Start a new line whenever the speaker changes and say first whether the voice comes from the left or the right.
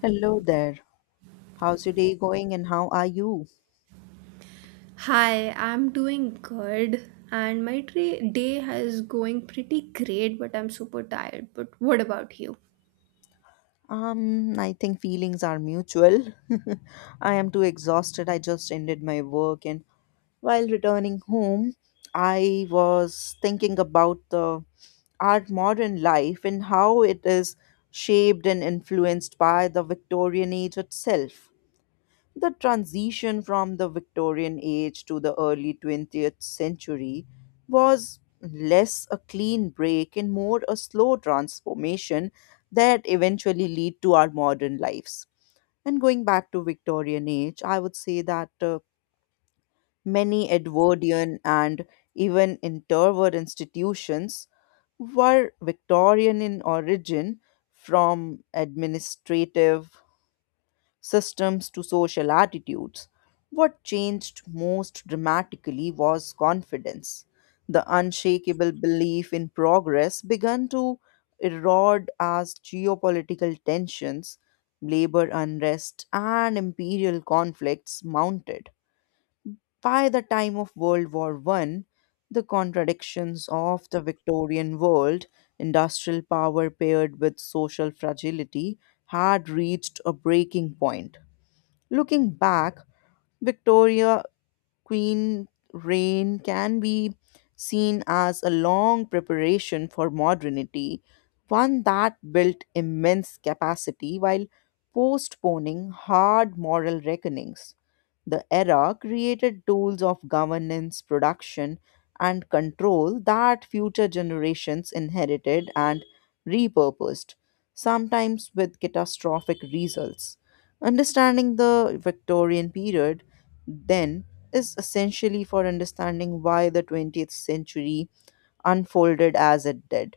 left: Hello there. How's your day going and how are you?
right: Hi, I'm doing good and day has going pretty great, but I'm super tired. But what about you?
left: I think feelings are mutual. I am too exhausted. I just ended my work and while returning home, I was thinking about the our modern life and how it is shaped and influenced by the Victorian age itself. The transition from the Victorian age to the early 20th century was less a clean break and more a slow transformation that eventually lead to our modern lives. And going back to Victorian age, I would say that many Edwardian and even interwar institutions were Victorian in origin from administrative systems to social attitudes. What changed most dramatically was confidence. The unshakable belief in progress began to erode as geopolitical tensions, labor unrest, and imperial conflicts mounted. By the time of World War One, the contradictions of the Victorian world, industrial power paired with social fragility, had reached a breaking point. Looking back, Victoria Queen reign can be seen as a long preparation for modernity, one that built immense capacity while postponing hard moral reckonings. The era created tools of governance, production, and control that future generations inherited and repurposed, sometimes with catastrophic results. Understanding the Victorian period, then, is essentially for understanding why the 20th century unfolded as it did.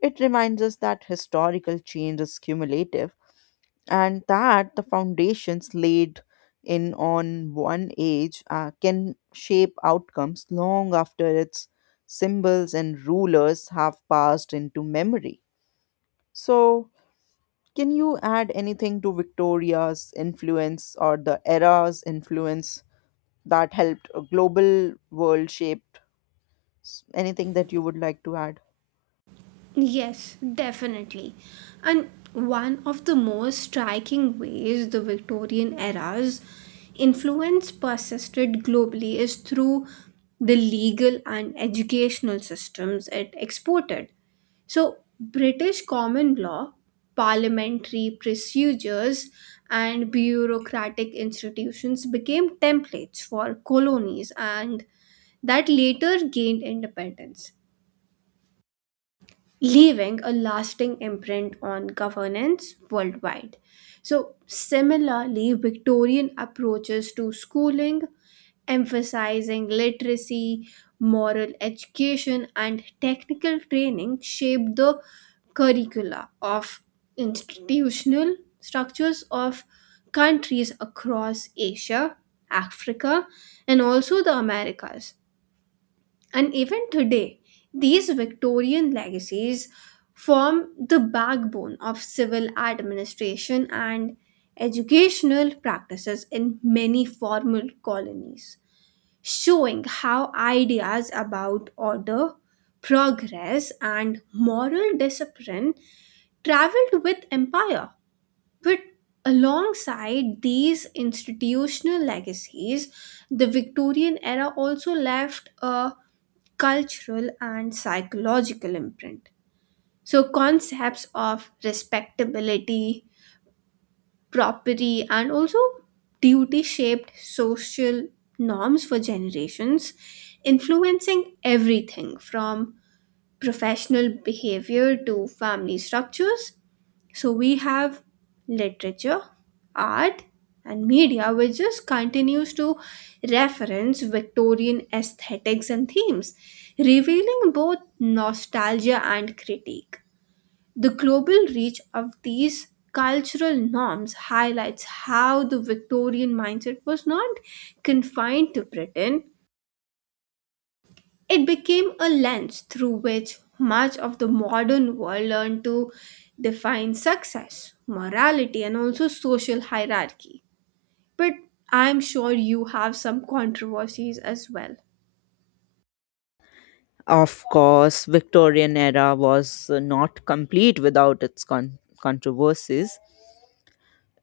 left: It reminds us that historical change is cumulative and that the foundations laid in on one age can shape outcomes long after its symbols and rulers have passed into memory. So, can you add anything to Victoria's influence or the era's influence that helped a global world shape S- anything that you would like to add?
right: Yes, definitely. And one of the most striking ways the Victorian era's influence persisted globally is through the legal and educational systems it exported. So British common law, parliamentary procedures, and bureaucratic institutions became templates for colonies and that later gained independence, leaving a lasting imprint on governance worldwide. So, similarly, Victorian approaches to schooling, emphasizing literacy, moral education, and technical training, shaped the curricula of institutional structures of countries across Asia, Africa, and also the Americas. And even today, these Victorian legacies form the backbone of civil administration and educational practices in many formal colonies, showing how ideas about order, progress, and moral discipline traveled with empire. But alongside these institutional legacies, the Victorian era also left a cultural and psychological imprint. So, concepts of respectability, property, and also duty shaped social norms for generations, influencing everything from professional behavior to family structures. So we have literature, art, and media, which just continues to reference Victorian aesthetics and themes, revealing both nostalgia and critique. The global reach of these cultural norms highlights how the Victorian mindset was not confined to Britain. It became a lens through which much of the modern world learned to define success, morality, and also social hierarchy. But I'm sure you have some controversies as well.
left: Of course, Victorian era was not complete without its controversies.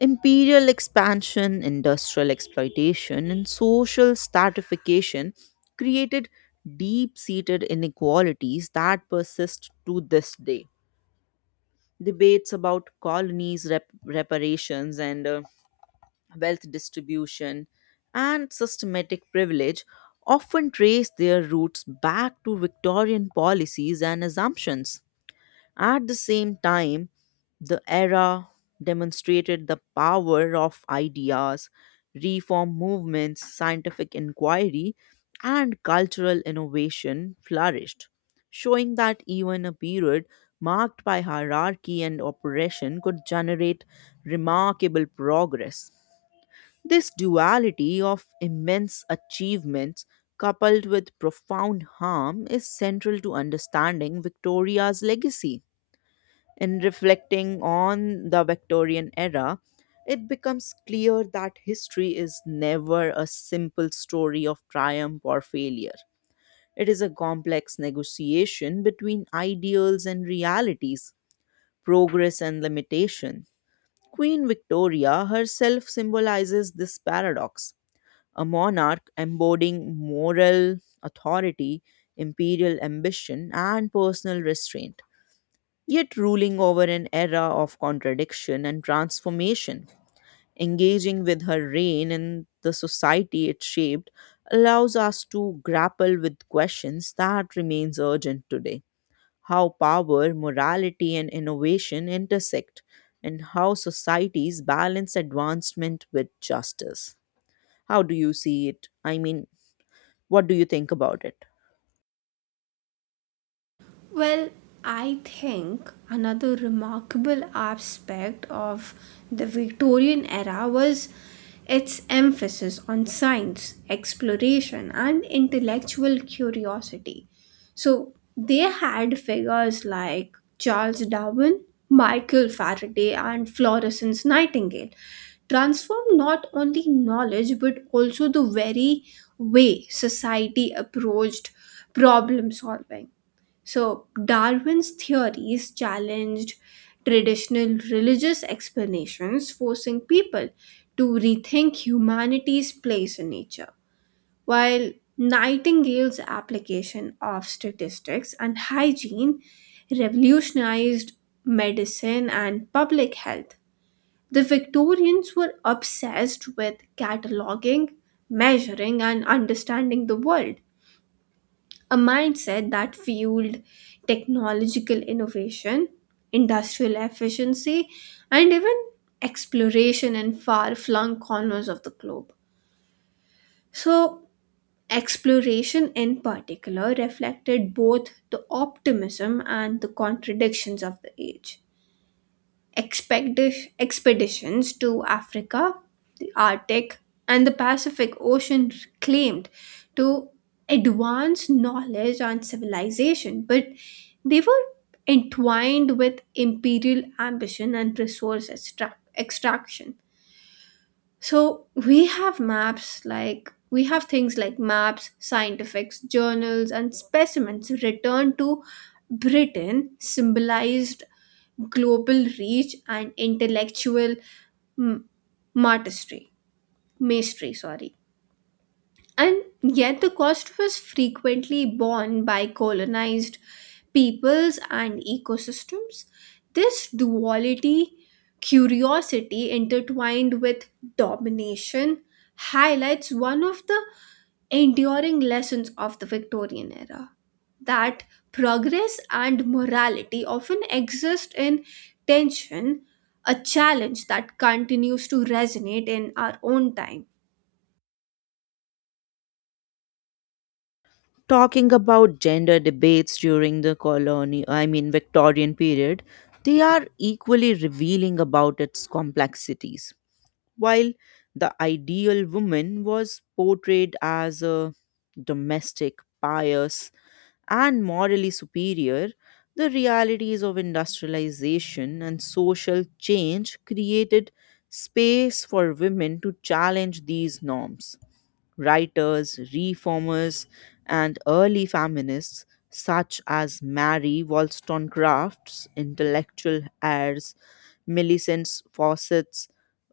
left: Imperial expansion, industrial exploitation, and social stratification created deep-seated inequalities that persist to this day. Debates about colonies, reparations, and wealth distribution, and systematic privilege often trace their roots back to Victorian policies and assumptions. At the same time, the era demonstrated the power of ideas, reform movements, scientific inquiry, and cultural innovation flourished, showing that even a period marked by hierarchy and oppression could generate remarkable progress. This duality of immense achievements coupled with profound harm is central to understanding Victoria's legacy. In reflecting on the Victorian era, it becomes clear that history is never a simple story of triumph or failure. It is a complex negotiation between ideals and realities, progress and limitation. Queen Victoria herself symbolizes this paradox, a monarch embodying moral authority, imperial ambition, and personal restraint, yet ruling over an era of contradiction and transformation. Engaging with her reign and the society it shaped allows us to grapple with questions that remains urgent today. How power, morality, and innovation intersect, and how societies balance advancement with justice. How do you see it? I mean, what do you think about it?
right: Well, I think another remarkable aspect of the Victorian era was its emphasis on science, exploration, and intellectual curiosity. So they had figures like Charles Darwin, Michael Faraday, and Florence Nightingale transform not only knowledge but also the very way society approached problem solving. So Darwin's theories challenged traditional religious explanations, forcing people to rethink humanity's place in nature. While Nightingale's application of statistics and hygiene revolutionized medicine and public health. The Victorians were obsessed with cataloging, measuring, and understanding the world, a mindset that fueled technological innovation, industrial efficiency, and even exploration in far flung corners of the globe. So, exploration in particular reflected both the optimism and the contradictions of the age. Expeditions to Africa, the Arctic, and the Pacific Ocean claimed to advance knowledge and civilization, but they were entwined with imperial ambition and extraction. So we have maps, like we have things like maps, scientifics, journals, and specimens returned to Britain symbolize global reach and intellectual m- martistry, mastery, sorry. And yet the cost was frequently borne by colonized peoples and ecosystems. This duality, curiosity intertwined with domination, highlights one of the enduring lessons of the Victorian era, that progress and morality often exist in tension, a challenge that continues to resonate in our own time.
left: Talking about gender debates during the colony, I mean Victorian period, they are equally revealing about its complexities. While the ideal woman was portrayed as a domestic, pious, and morally superior, the realities of industrialization and social change created space for women to challenge these norms. Writers, reformers, and early feminists such as Mary Wollstonecraft's intellectual heirs, Millicent Fawcett's,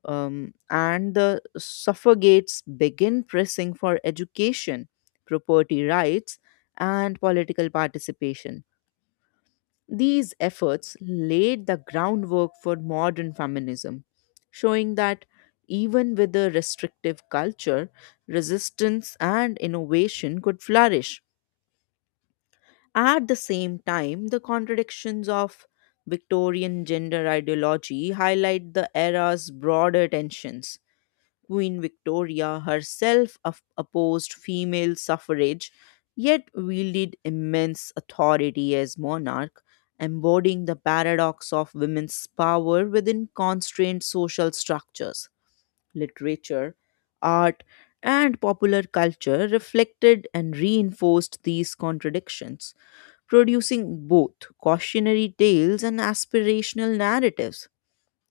left: and the suffragettes begin pressing for education, property rights, and political participation. These efforts laid the groundwork for modern feminism, showing that even with a restrictive culture, resistance and innovation could flourish. At the same time, the contradictions of Victorian gender ideology highlight the era's broader tensions. Queen Victoria herself opposed female suffrage, yet wielded immense authority as monarch, embodying the paradox of women's power within constrained social structures. Literature, art, and popular culture reflected and reinforced these contradictions, producing both cautionary tales and aspirational narratives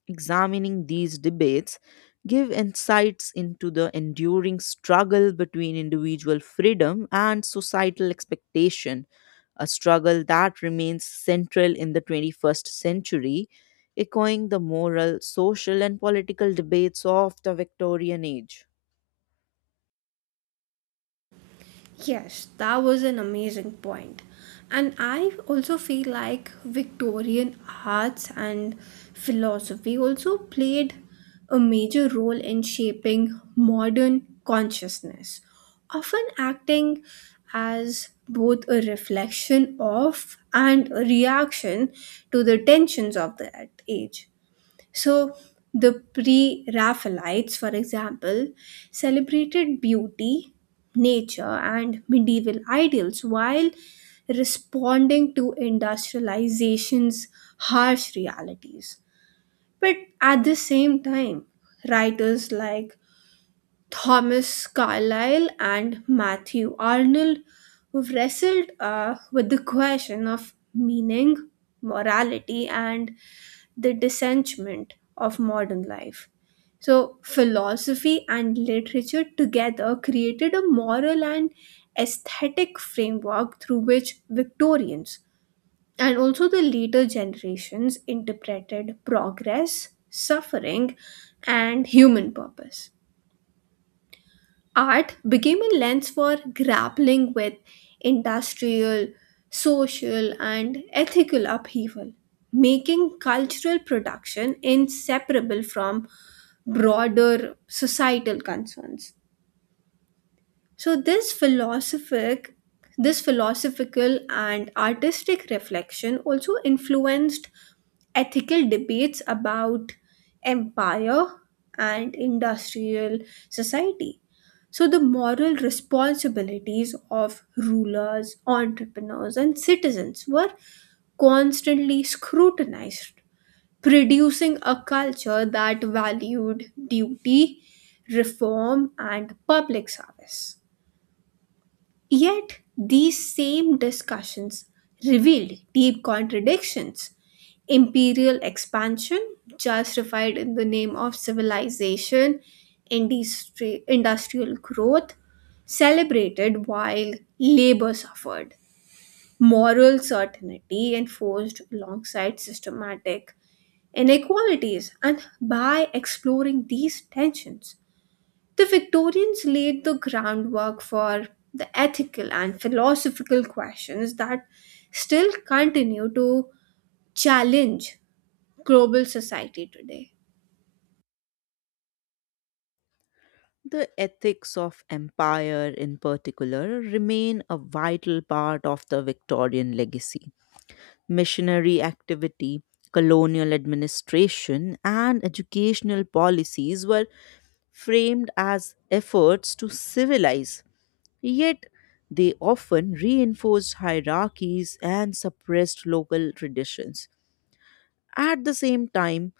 left: examining these debates give insights into the enduring struggle between individual freedom and societal expectation, a struggle that remains central in the 21st century, echoing the moral, social, and political debates of the Victorian age.
right: Yes, that was an amazing point. And I also feel like Victorian arts and philosophy also played a major role in shaping modern consciousness, often acting as both a reflection of and a reaction to the tensions of that age. So, the Pre Raphaelites, for example, celebrated beauty, nature, and medieval ideals while responding to industrialization's harsh realities. But at the same time, writers like Thomas Carlyle and Matthew Arnold, who've wrestled with the question of meaning, morality, and the dissentiment of modern life. So, philosophy and literature together created a moral and aesthetic framework through which Victorians and also the later generations interpreted progress, suffering, and human purpose. Art became a lens for grappling with industrial, social, and ethical upheaval, making cultural production inseparable from broader societal concerns. So this philosophical and artistic reflection also influenced ethical debates about empire and industrial society. So the moral responsibilities of rulers, entrepreneurs, and citizens were constantly scrutinized, producing a culture that valued duty, reform, and public service. Yet these same discussions revealed deep contradictions. Imperial expansion, justified in the name of civilization. Industrial growth, celebrated while labor suffered. Moral certainty enforced alongside systematic inequalities. And by exploring these tensions, the Victorians laid the groundwork for the ethical and philosophical questions that still continue to challenge global society today.
left: The ethics of empire, in particular, remain a vital part of the Victorian legacy missionary activity, colonial administration, and educational policies were framed as efforts to civilize. Yet, they often reinforced hierarchies and suppressed local traditions. At the same time,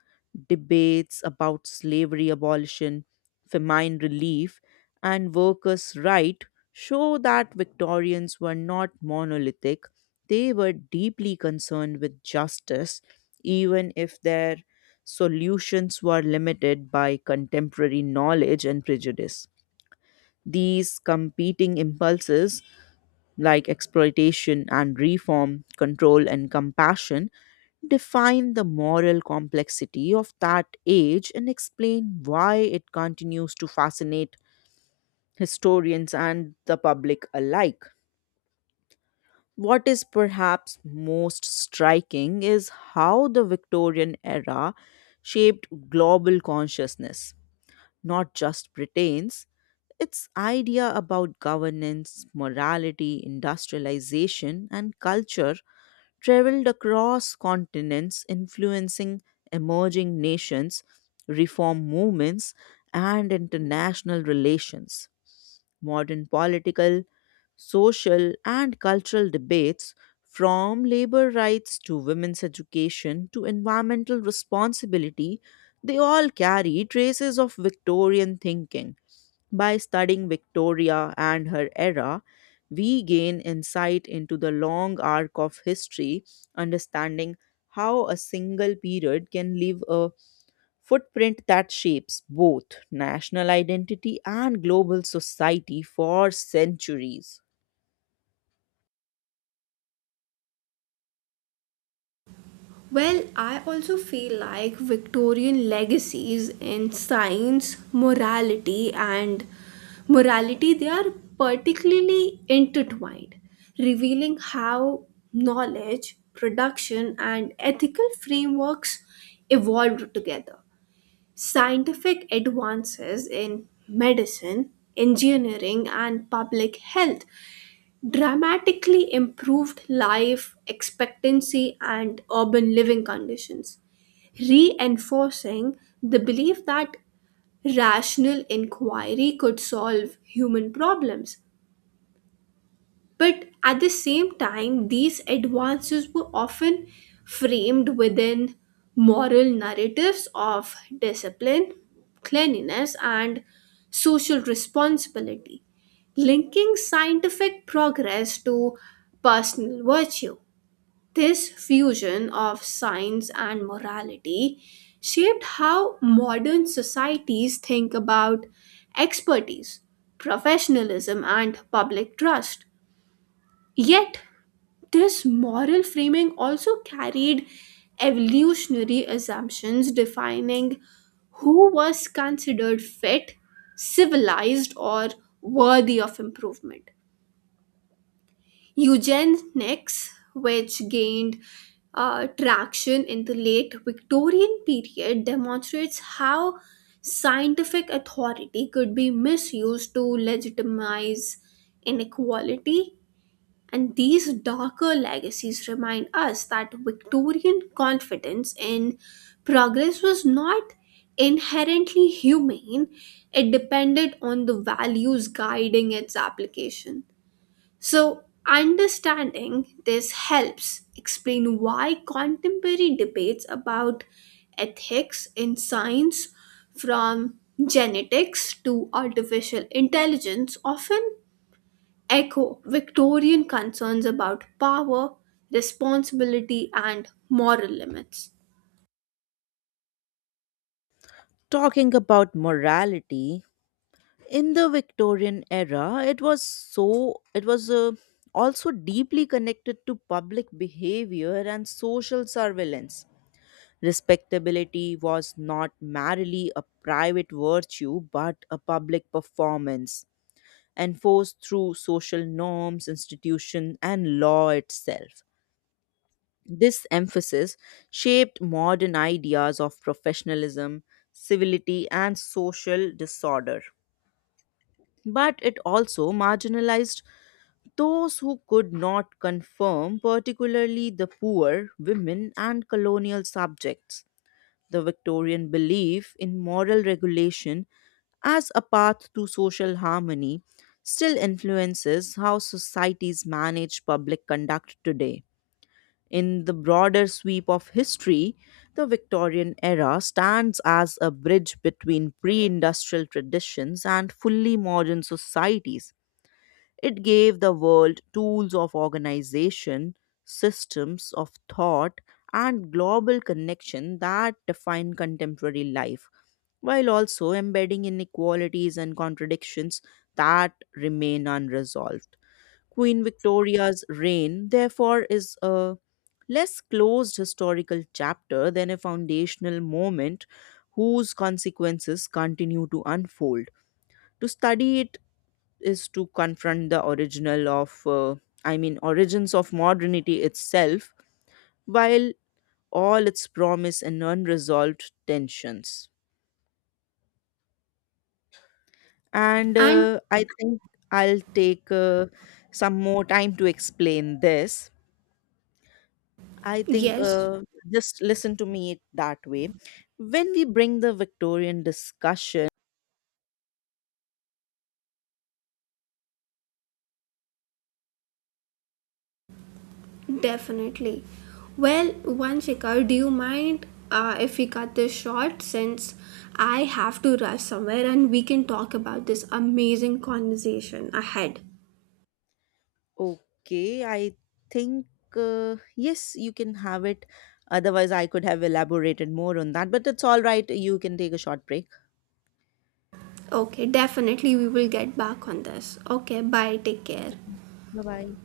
left: debates about slavery abolition, famine relief, and workers' rights show that Victorians were not monolithic. They were deeply concerned with justice, even if their solutions were limited by contemporary knowledge and prejudice. These competing impulses like exploitation and reform, control and compassion, define the moral complexity of that age and explain why it continues to fascinate historians and the public alike. What is perhaps most striking is how the Victorian era shaped global consciousness, not just Britain's. Its idea about governance, morality, industrialization, and culture traveled across continents, influencing emerging nations, reform movements, and international relations modern political, social, and cultural debates, from labor rights to women's education to environmental responsibility, they all carry traces of Victorian thinking. By studying Victoria and her era, we gain insight into the long arc of history, understanding how a single period can leave a footprint that shapes both national identity and global society for centuries.
right: Well, I also feel like Victorian legacies in science, morality, they are particularly intertwined, revealing how knowledge, production, and ethical frameworks evolved together. Scientific advances in medicine, engineering, and public health dramatically improved life expectancy and urban living conditions, reinforcing the belief that rational inquiry could solve human problems. But at the same time, these advances were often framed within moral narratives of discipline, cleanliness, and social responsibility, linking scientific progress to personal virtue. This fusion of science and morality shaped how modern societies think about expertise, professionalism, and public trust. Yet this moral framing also carried evolutionary assumptions, defining who was considered fit, civilized, or worthy of improvement. Eugenics, which gained traction in the late Victorian period, demonstrates how scientific authority could be misused to legitimize inequality, and these darker legacies remind us that Victorian confidence in progress was not inherently humane. It depended on the values guiding its application. So understanding this helps explain why contemporary debates about ethics in science, from genetics to artificial intelligence, often echo Victorian concerns about power, responsibility, and moral limits.
left: Talking about morality, in the Victorian era, it was also deeply connected to public behavior and social surveillance. Respectability was not merely a private virtue but a public performance enforced through social norms, institution, and law itself. This emphasis shaped modern ideas of professionalism, civility, and social disorder. But it also marginalized those who could not conform, particularly the poor, women, and colonial subjects. The Victorian belief in moral regulation as a path to social harmony still influences how societies manage public conduct today. In the broader sweep of history, the Victorian era stands as a bridge between pre industrial traditions and fully modern societies. It gave the world tools of organization, systems of thought, and global connection that define contemporary life, while also embedding inequalities and contradictions that remain unresolved. Queen Victoria's reign, therefore, is a less closed historical chapter than a foundational moment whose consequences continue to unfold. To study it is to confront the original of, I mean, origins of modernity itself, while all its promise and unresolved tensions. And
right: And
left: I think I'll take some more time to explain this. I think
right: yes,
left: just listen to me it that way. When we bring the Victorian discussion,
right: definitely. Well, one Shikhar, do you mind if we cut this short, since I have to rush somewhere and we can talk about this amazing conversation ahead?
left: okay, I think yes, you can have it. Otherwise, I could have elaborated more on that, but it's all right. You can take a short break.
right: Okay, definitely we will get back on this. Okay, bye, take care.
left: Bye bye.